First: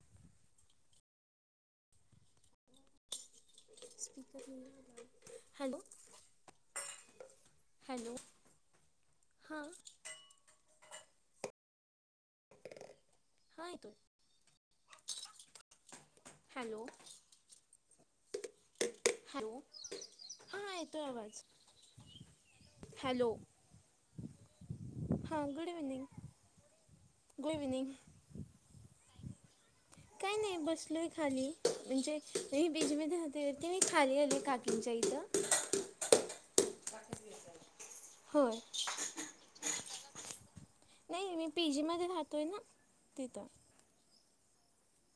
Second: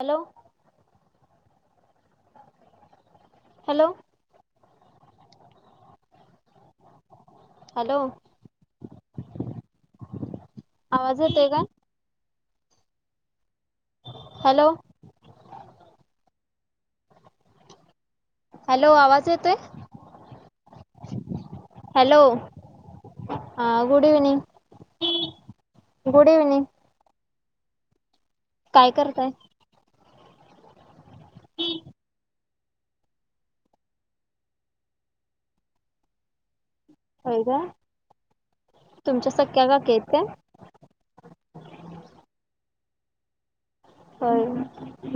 Hello hello hello hello हां आवाज येतय का? हा तो हॅलो हॅलो हॅलो आवाज येतोय हॅलो हा येतो आवाज हॅलो हां गुड इव्हनिंग. हा good evening good evening good evening काय करताय. काही नाही बसलोय खाली म्हणजे म बीजमध्ये खते तेही खाली आले काकीच्या इथं. ह का हो तुमच्या सख्या काक येते. नाही मी पे जीमध्ये राहतो आहे ना तिथं. हो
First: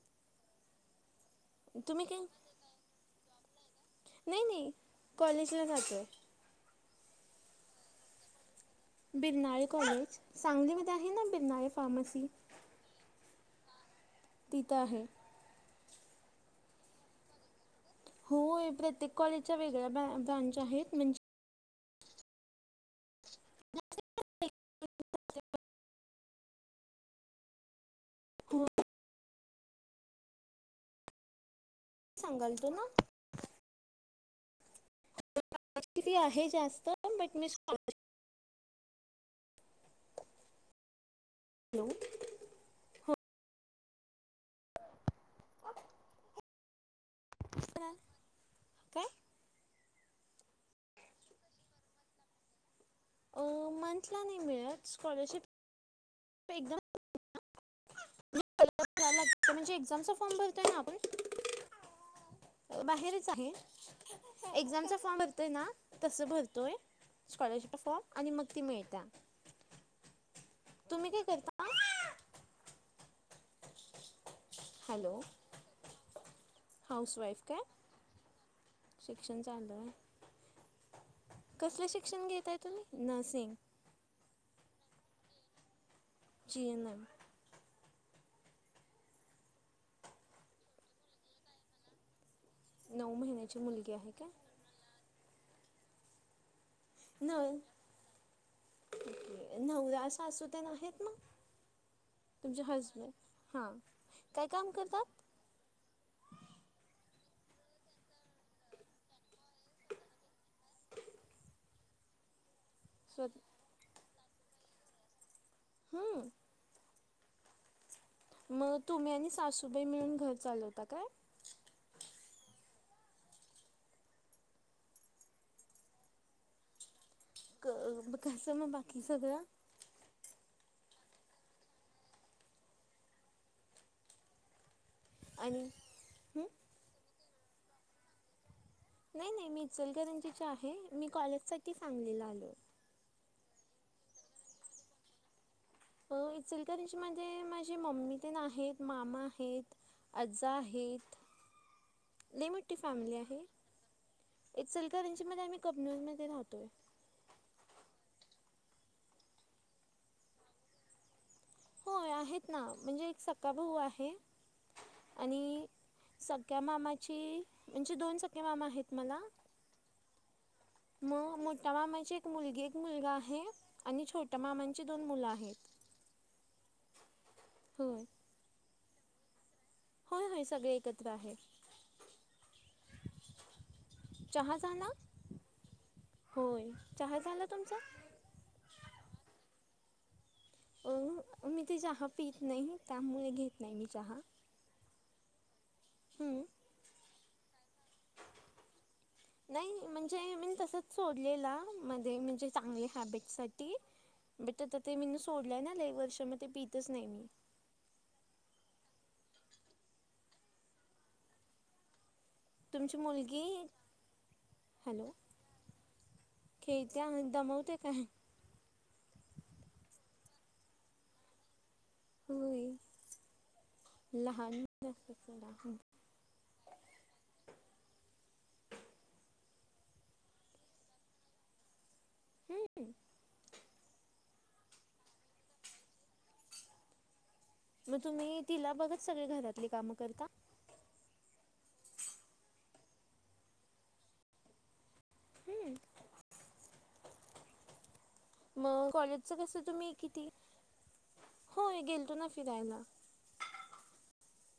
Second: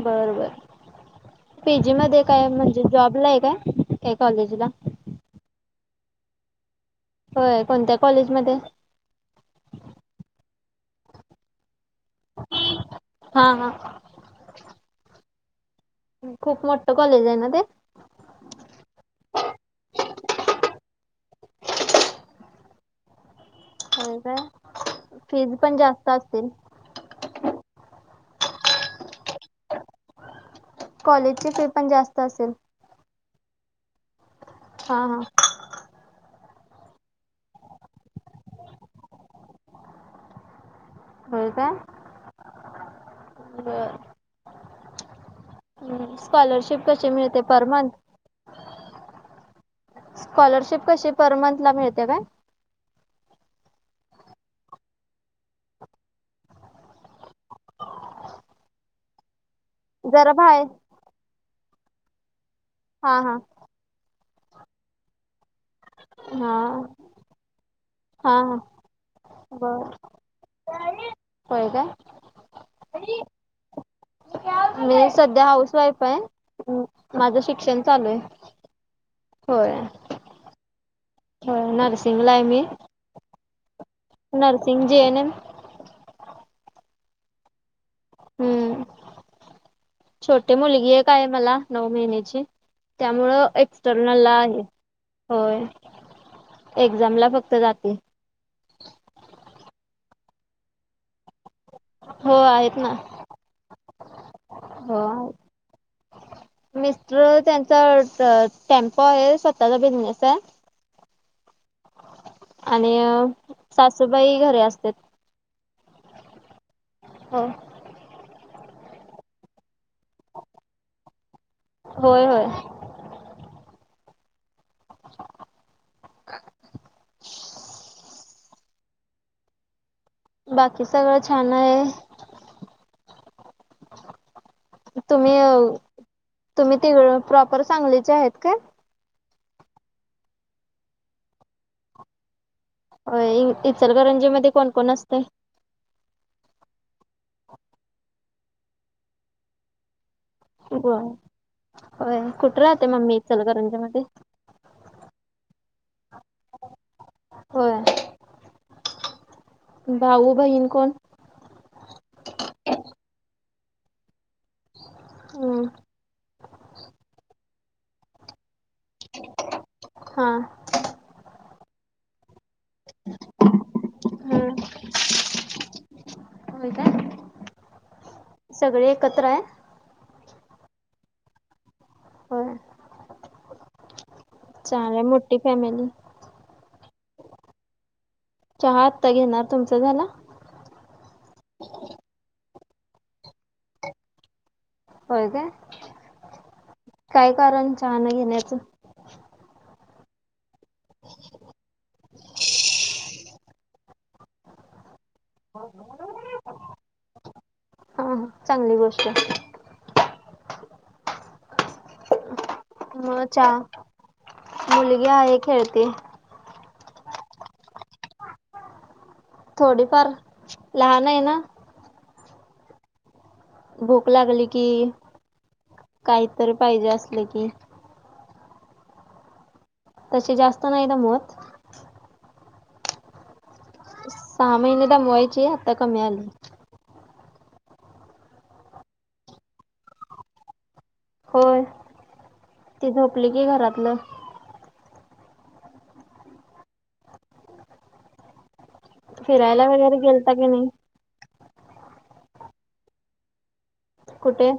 बरबर पेजी मध्ये काय म्ह म्ह जॉब ला आहे काय? काय नाही कॉलेजला नाही कॉलेजला जाचं आहे. होय कोणत्या कॉलेजमध्येध्ये बिरनाळे कॉलेज सांगलीमध्ये आहे ना बिरनाळे फार्मसी हा हा तिथं आहे. खूप मोठं कॉलेज आहे ना ते? होय, प्रत्येक कॉलेजच्या वेगळ्या ब्रांच आहेत, म्हणजे होय काय? फीज पण जास्त असतील? खु कॉलेजचे पेप सांगलतो ना हा, हा. [unintelligible] आहे जास्त, बट म [inaudible] होय काय? हो बर. [unintelligible] [inaudible] स्कॉलरशिप कशी मिळते? पर मंथ [unintelligible] काय? स्कॉलरशिप कशी पर मंथ ला मिळते काय? अ, मंथला नाही मिळत, स्कॉलरशिप [unintelligible] म्हणजे एक्झामचा जरा फॉर्म भरतोय बाहेर ना आपण हा बाहेरच हा आहे, एक्झामचा फॉर्म भरतोय ना तसं हा भरतोय स्कॉलरशिपचा फॉर्म, आणि हा मग हा ती मिळत्या. बर. तुम्ही काय करता? होय काय? मी हॅलो सध्या हाऊस वाईफ आहे, माझं हाऊसवाईफ काय शिक्षण चालू आहे. शिक्षण होय चालू हाय होय कसल शिक्षण नर्सिंगला आहे घेताय मी तुम्ही? Nursing. Nursing, J. N. M. G. N. M. हम! छोटी मुलगी एक आहे मला, नऊ महिन्याची. नऊ त्यामुळं महिन्याची मुलगी काय एक्सटर्नलला आहे. होय, एक्झामला फक्त न जातोय. [unintelligible] नवरा सासू तेन आहेत मग? हो तुमचे आहेत ना हजबंड, हा, काय काम हो करतात? [unintelligible] [inaudible] मिस्टर, त्यांचा टेम्पो आहे, स्वतःचा बिझनेस आहे. आणि स्व सासूबाई घरी असत्यात. हा. हो. मग, तुम्ही आणि सासूबाई मिळून, घर चालवता काय? होय होय. [unintelligible] [inaudible] क कसं, म बाकी सगळ् बाकी सगळं छान आहे. [unintelligible] तुम्ही, आणि हं तुम्ही तिकडं प्रॉपर, सांगलीचे आहेत काय? नाही नाही, मी इचलकरंजीची आहे, मी कॉलेज साठी सांगलीला आले. होय, इचलकरंजीमध्ये कोण-कोण असतय? इचलकरजी मध्ये माझे मम्मी तेन आहेत, मामा आहेत. आज्जा आहेत. होय, लई कुठे राहते मम्मी इचलकरंजी मध्ये? इचलकरंजी मध्ये आम्ही, कबनूर मधे राहतोय. होय, भाऊ बहीण कोण? हो आहेत ना म्हणजे एक सख्खा भाऊ आहे हम्म आणि सख क्या मामाची म्हणजे दोन सक्के मामा आहेत मला हां मग मोठा मामाची एक मुलगी एक मुलगा आहे आणि छोट्या मामांची दोन मुलं आहेत हो काय हो सगळे एकत्र आहे होय, होय सगळे एकत्र आहेत होय चहा झाला चांगली मोठी फॅमिली होय चहा झाला तुमचा चहा आत्ता घेणार तुमचा झाला? अ मी ते चहा पीत, नाही त्यामुळे घेत नाही मी चहा होय काय हम्म काय कारण चाहना घेण्याचं नाही म्हणजे मी तसच सोडलेला मध्ये म्हणजे चांगली हॅबिट साठी बट आता ते मी सोडलंय ना आला एक वर्ष म ते पितच नाही मी हा चांगली गोष्टय तुमची म च मुलगी मुलगी हॅलो आहे खेळते खेळते आणि दमवते काय थोडीफार लहान आहे ना होई भूक लागली लहान की काहीतरी पाहिजे असले की तशी जास्त नाही दमवत हम्म सहा महिने दमवायची आता कमी आली मग तुम्ही तिला बघत सगळे घरातली कामं करता होय ती झोपली की घरातलं हम मग कॉलेजचं कसं फिरायला तुम्ही वगैरे किती गेलता की नाही होय गेलतो ना फिरायला कुठे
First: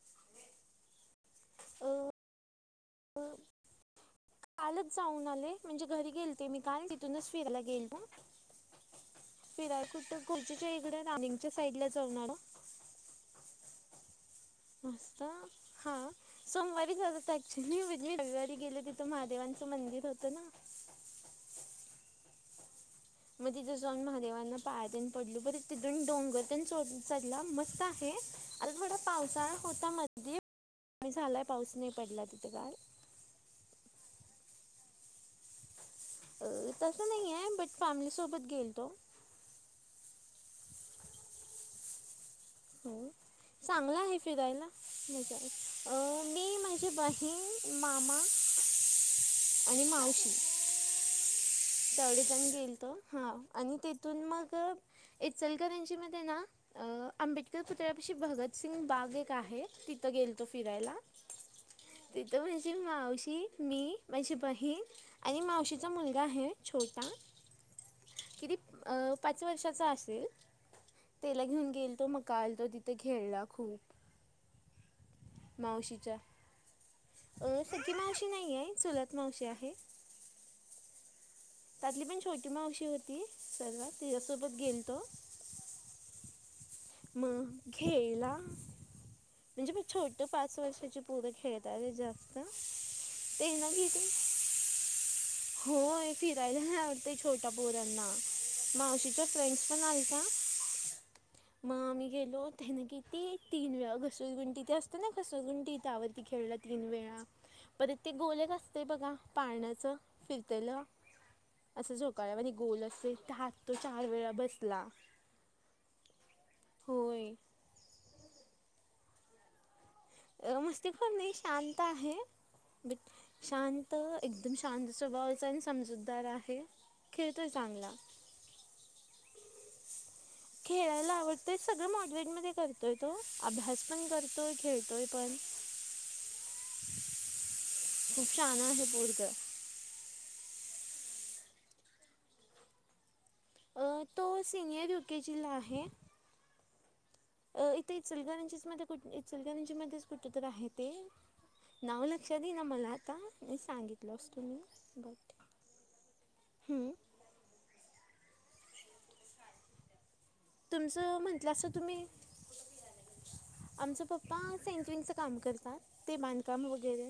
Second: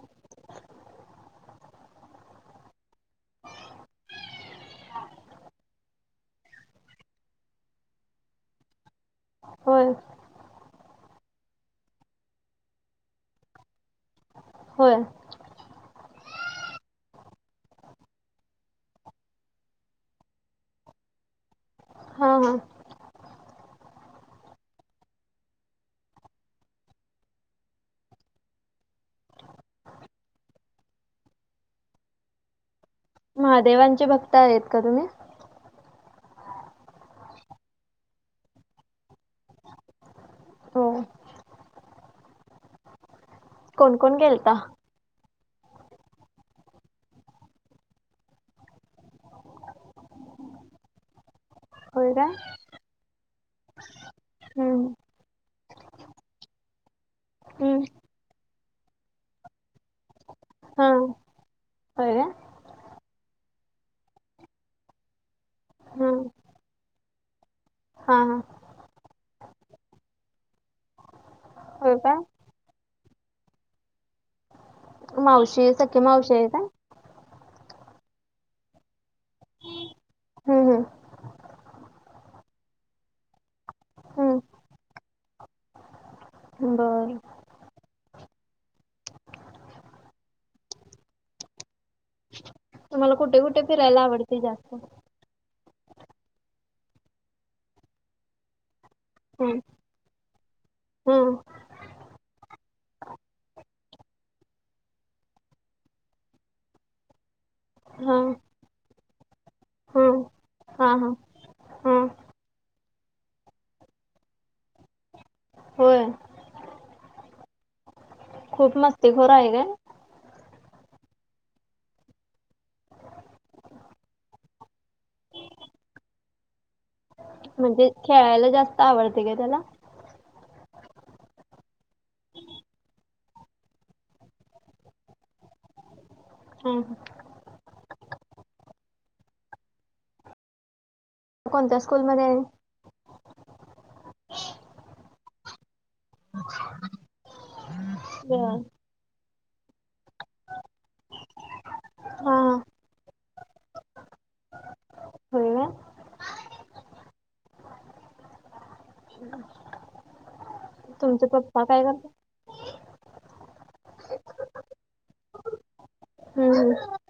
अ ह कालच जाऊन आले म्हणजे घरी गेल ते मी काल तिथूनच फिरायला गेलो फिराय होय कुठ खुर्जच्या इकडे रानंगच्या साईड ला जाऊन आलो होय मस्त हा सोमवारी जातात ऍक्च्युली म्हणजे रविवारी गेले तिथं महादेवांचं मंदिर होतं ना हा, हा मग तिथं जाऊन महादेवांना पायात पडल ब तिथून डोंगर चढला मस्त आहे आर थोडा पावसाळा होता मध्ये झालाय पाऊस नाही पडला तिथे काल महादेवांचे भक्त आहेत का तुम्ही अ तसं नाही आहे बट फॅमिली सोबत गेल तो हो हो कोण चांगला कोण आहे गेलता फिरायला मजा अं मी माझी बहीण मामा आणि मावशी होय तेवढे काय जन गेलतो आणि तेथून मग हम्म इचलकरंजी मध्ये ना अं आंबेडकर हम्म पुतळ्यापाशी भगतसिंग बाग एक आहे तिथं गेलतो हा फिरायला होय काय तिथं म्हणजे मावशी मी माझी बहीण आणि मावशीचा मुलगा हम्म आहे छोटा हा हा किती पाच वर्षाचा असेल तेला घेऊन गेल होय तो काय मका आल तो तिथे खेळला खूप मावशी सख्या मावशीच्या मावशी आहेे काय अ सक्खी मावशी नाही आहे चुलत मावशी आहे हम्म त्यातली पण छोटी मावशी होती सर्वात हम्म तिच्यासोबत गेलतो हम्म बर म घेला म्हणजे म छोट पाच वर्षाची पुूरं खेळत आले जास्त मला कुठे कुठे फिरायला आवडते जास्त हो फिरायला आवते छोटा पोरांना मावशीच्या हम्म फ्रेंड्स पण आली का हम्म मग आम्ही गेलो त्या ना किती तीन वेळा घसरगुंट ते असत ना घसरगुंटी त्यावरती खेळला तीन वेळा परत ते हम्म गोलक असते बघा पाळण्याचं हम्म फिरतलं हां हां असं हां जो काळ्यामध्ये गोल असेल त्यात तो चार वेळा बसला होय होय खूप मस्ती खोरा आहे का अ मस्ती खोर नाही शांत आहे बट शांत एकदम शांत स्वभावाच आणि समजूतदार आहे खेळतोय म्हणजे चांगला खेळायला जास्त आवडते का त्याला खेळायला आवडतय सगळं मोडरेट मध्ये करतोय तो अभ्यास पण करतोय खेळतोय पण हम् खूप छान आहे पोरग कोणत्या स्कूलमध्ये आहे तो सिनियर यू के जीला आहे अच्छा अ इथे इचलकरंजी मध्ये कुठ इचलकरंजी मध्येच कुठे तर आहे ते नाव लक्षात हां हां येईना मला आता सांगितलं आसंतो मी बट होय काय? हम हम् तुमचं तुमचा पप्पा काय करत आमचा पप्पा सेंटविंगच काम करतात ते हम्म बांधकाम हम्म वगैरे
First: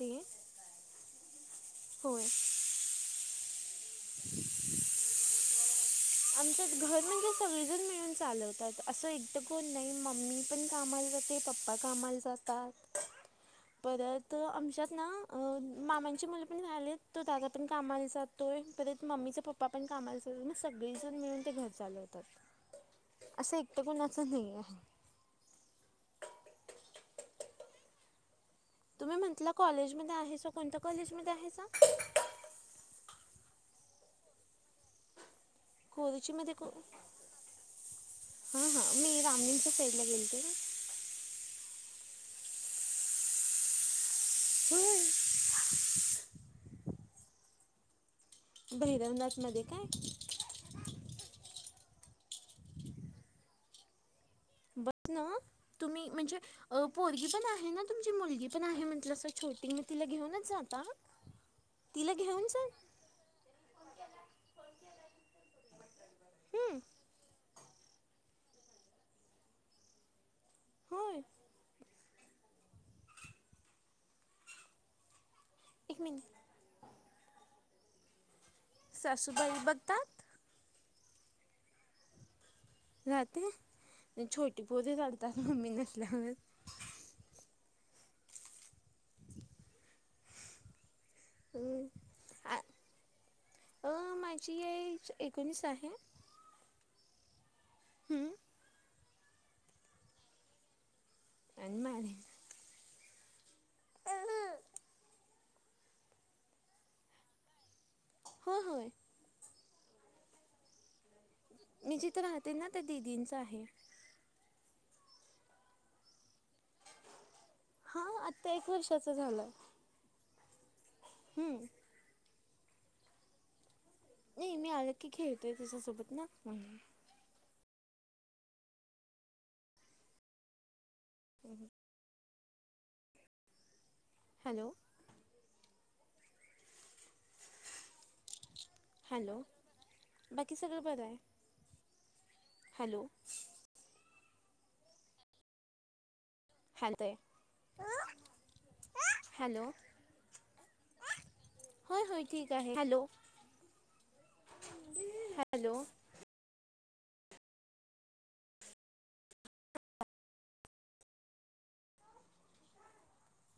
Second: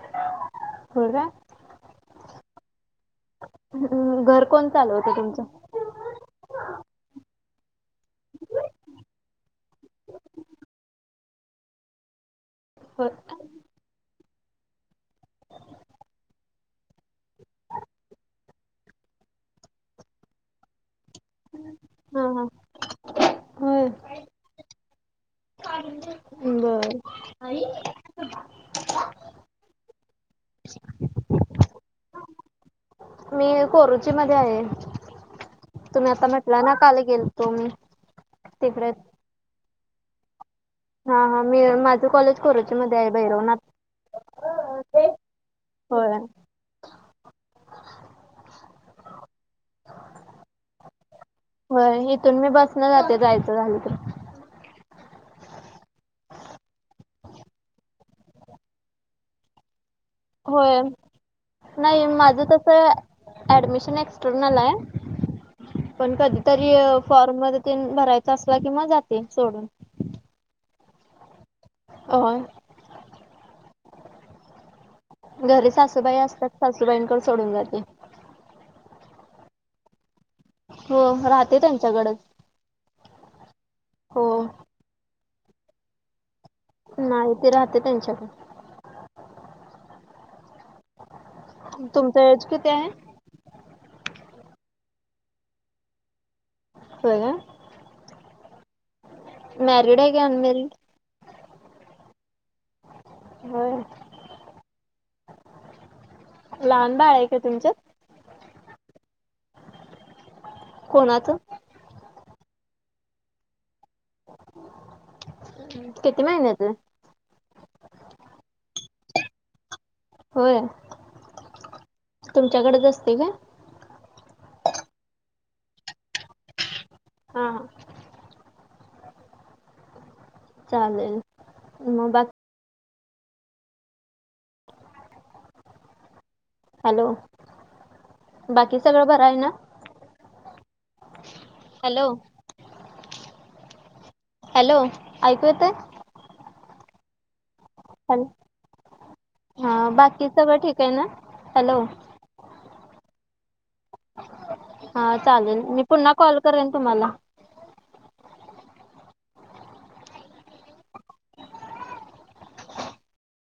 ते होय काय होय हम् घर कोण चालवतं तुमचं आमच्या घर म्हणजे सगळेजण मिळून चालवतात असं एकटं कोण नाही मम्मी पण कामाला जाते पप्पा कामाला जातात होय परत आमच्यात ना मामांची मुलं पण राहिले तो दादा पण कामाला जात तो परत मम्मीचा पप्पा पण कामाला जातात मग सगळीजण मिळून ते घर चालवतात हां हां असं एकट कोणाच नाही आहे बर तुम्ही म्हंटला कॉलेज मध्ये आहेसा कोणत्या कॉलेजमध्येध्ये आहेसा कोरुची मध्ये आहे तुम्ही आता खर्ची मध्ये म्हटला ना काल गेलतो मी हा तिकडे हा मी रामगिरच्या साईडला गेलते ना हा हा मी माझं कॉलेज कोरोची मध्ये आहे भैरवनाथ होय होय भैरवनाथ मध्ये काय इथून मी बसन जाते जायचं झालं तर बचन तुम्ही म्हणजे पोरगी पण आहे ना तुमची मुलगी पण आहे म्हंटलं अस छोटी तिला घेऊनच होय जाता नाही तिला माझं घेऊन जा तस अडमिशन एक्टर्नल आहे पण कधीतरी हम्म फॉर्म तिनं भरायचा असला की म जाते सोडून. होय अ घरी एक सासूबाई मिनिट असतात सासूबाईंकडे सोडून जाते. साासुबाई बघतात. हो राहते त्यांच्याकडेच. राहते हो छोटी पोरी रडतात मम्मी नसल्यावर. नाही ती राहते त्यांच्याकडे. तुमचं एज अ किती आहे. अ माझी आ एकोणीस आहे. [unintelligible] हम्म मॅरिड आहे का अणमॅरीड. अनमॅरिड. हो लहान बाळ आहे का तुमचं. हो हो. कोणाच मी जिथं राहते ना त्या दिदींचं आहे. किती महिन्याचं हा आत्ता एक वर्षाचं झालं आहे. होय हम्म तुमच्याकडेच असते का. नाही मी आलं की खेळतोय त्याच्यासोबत ना म्हणून. हा हा चालेल मग बाकी हॅलो हॅलो बाकी सगळं भर आहे हॅलो ना बाकी सगळं बरं आहे. हॅलो. हॅलो हॅलो ऐकू येत हां येतय. हॅ हॅलो हा बाकी सगळं ठीक आहे ना हॅलो. होय होय ठीक आहे हॅलो हा चालेल हॅलो मी पुन्हा कॉल करेन तुम्हाला.